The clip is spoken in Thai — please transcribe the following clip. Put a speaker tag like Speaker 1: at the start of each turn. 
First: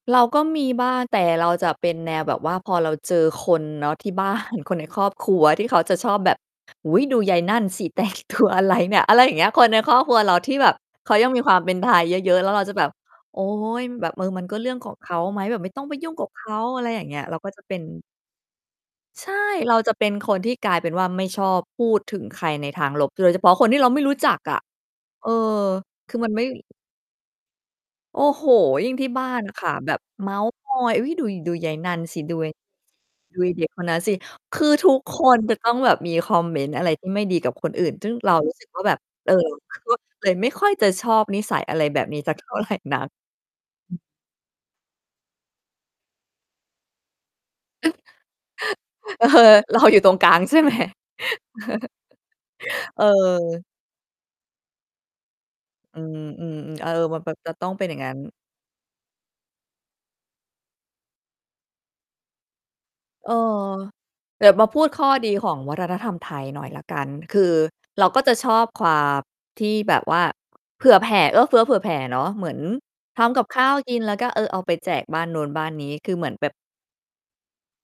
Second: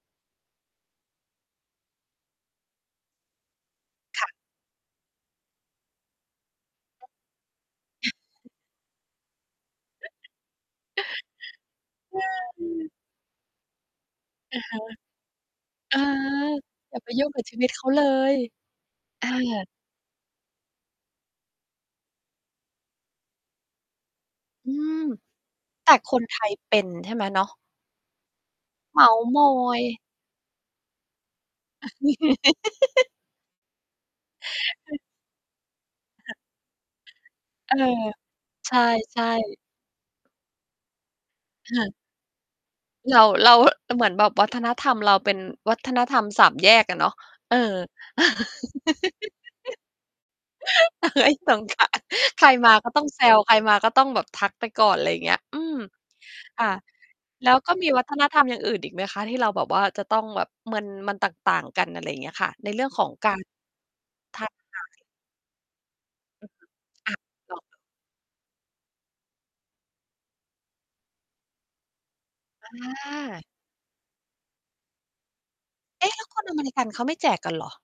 Speaker 1: เราก็มีบ้าง แต่เราจะเป็นแนวแบบว่า พอเราเจอคนเนาะที่ บ
Speaker 2: ค
Speaker 1: ้
Speaker 2: ่
Speaker 1: า
Speaker 2: ะ
Speaker 1: น คนในครอบครัวที่เขาจะชอบแบบ อุ๊ย ดูยัยนั่นสิ แต่งตัวอะไรเนี่ย อะไรอย่างเงี้ย คนในครอบครัวเราที่แบบเขายังมีความเป็นไทยเยอะ ๆ แล้ว
Speaker 2: ใ
Speaker 1: เราจะแบบ
Speaker 2: ช่
Speaker 1: โอ๊ย แบบ เออ มันก็
Speaker 2: อะ
Speaker 1: เรื่
Speaker 2: ฮ
Speaker 1: อ
Speaker 2: ะ
Speaker 1: งของเขาไหมแบบไม่ต้องไ
Speaker 2: เ
Speaker 1: ป
Speaker 2: ออ
Speaker 1: ยุ่งกับเขา อะไร
Speaker 2: อย่
Speaker 1: อย
Speaker 2: า
Speaker 1: ่า
Speaker 2: ไ
Speaker 1: ง
Speaker 2: ป
Speaker 1: เงี้
Speaker 2: ย
Speaker 1: ย
Speaker 2: ุ่ง
Speaker 1: เรา
Speaker 2: กับ
Speaker 1: ก็
Speaker 2: ชี
Speaker 1: จะ
Speaker 2: วิต
Speaker 1: เป็
Speaker 2: เข
Speaker 1: น
Speaker 2: าเลย
Speaker 1: ใ
Speaker 2: อ
Speaker 1: ช่
Speaker 2: า
Speaker 1: เราจะเป็นคนที่กลายเป็นว่า ไม่ชอบพูดถึงใครในทางลบ โดยเฉพาะคนที่เราไม่รู้จักอะ
Speaker 2: อืม
Speaker 1: เออ
Speaker 2: แต่ค
Speaker 1: คือ
Speaker 2: น
Speaker 1: มัน
Speaker 2: ไท
Speaker 1: ไม่
Speaker 2: ยเป็นใช่ไหมเนาะ?
Speaker 1: โอ้โฮ ยิ่ง
Speaker 2: เม
Speaker 1: ท
Speaker 2: ้
Speaker 1: ี่
Speaker 2: าท
Speaker 1: บ
Speaker 2: ์
Speaker 1: ้า
Speaker 2: ม
Speaker 1: น
Speaker 2: อ
Speaker 1: อะค่ะ
Speaker 2: ย
Speaker 1: แบบเม้าท์มอย "เอ๊ย ดู ดูยัยนั่นสิ ดู ดูไอ้เด็กคนนั้นสิ" คือทุกคนจะต้องแบบมีค
Speaker 2: ค
Speaker 1: อ
Speaker 2: ่ะ
Speaker 1: มเมนต์อะไรที่ไม่ดีกับค
Speaker 2: เ
Speaker 1: น
Speaker 2: ออ
Speaker 1: อื่น ซึ่งเรารู้ สึก
Speaker 2: ใ
Speaker 1: ว่าแบบ
Speaker 2: ช่
Speaker 1: เออ
Speaker 2: ๆ
Speaker 1: ก็ เลยไม่ค่อยจะชอบนิสัย
Speaker 2: ค
Speaker 1: อะไร
Speaker 2: ่ะ
Speaker 1: แบบนี้สักเท่าไรนัก
Speaker 2: เรา เราอะ เหมือนแบบวัฒนธรรมเราเป็นวัฒนธรรม 3 แยกอะเนาะ เออ
Speaker 1: เออ รออยู่ตรงกลางใช่ไหม?
Speaker 2: [unintelligible] ใครมาก็ต้องแซว ใคร
Speaker 1: เออ
Speaker 2: มาก็ต้องแบบทักไปก่อน อะไรอย่างเงี้ย อืม
Speaker 1: อืม
Speaker 2: อ่า
Speaker 1: ๆ ๆ เออ มันแบบ
Speaker 2: แล
Speaker 1: จ
Speaker 2: ้
Speaker 1: ะ
Speaker 2: ว
Speaker 1: ต้อ
Speaker 2: ก
Speaker 1: ง
Speaker 2: ็
Speaker 1: เป็
Speaker 2: ม
Speaker 1: น
Speaker 2: ี
Speaker 1: อย่าง
Speaker 2: วั
Speaker 1: นั
Speaker 2: ฒ
Speaker 1: ้น
Speaker 2: นธรรมอย่างอื่นอีกไหมคะ ที่เราแบบว่า จะต้องแบบมัน มันต่าง ๆ กัน อะไรอย่างเงี้ยค่ะ ในเรื่องของ
Speaker 1: เ
Speaker 2: ก
Speaker 1: อ
Speaker 2: า
Speaker 1: อ
Speaker 2: รท
Speaker 1: เด
Speaker 2: ั
Speaker 1: ี๋ย
Speaker 2: ก
Speaker 1: วมา
Speaker 2: ท
Speaker 1: พู
Speaker 2: า
Speaker 1: ด
Speaker 2: ย
Speaker 1: ข้อดีของวัฒนธรรมไท
Speaker 2: อ
Speaker 1: ย
Speaker 2: ือฮึ
Speaker 1: หน่อยแล้วกัน
Speaker 2: อ่า
Speaker 1: คื
Speaker 2: ต
Speaker 1: อ
Speaker 2: ่อ
Speaker 1: เราก็จะชอบความที่แบบว่า เผื่อแผ่ เอื้อเฟื้อเผื่อแผ่เนาะ เหมือน
Speaker 2: อ
Speaker 1: ทำก
Speaker 2: า
Speaker 1: ับข้าวกิน แล้วก็ เออ เอาไปแจกบ้านโน้นบ้านนี้
Speaker 2: เอ
Speaker 1: ค
Speaker 2: ๊
Speaker 1: ื
Speaker 2: ะ
Speaker 1: อ
Speaker 2: แ
Speaker 1: เ
Speaker 2: ล
Speaker 1: ห
Speaker 2: ้
Speaker 1: ม
Speaker 2: ว
Speaker 1: ือน
Speaker 2: ค
Speaker 1: แ
Speaker 2: น
Speaker 1: บบ
Speaker 2: อเมริกัน เขาไม่แจกกันเหรอ?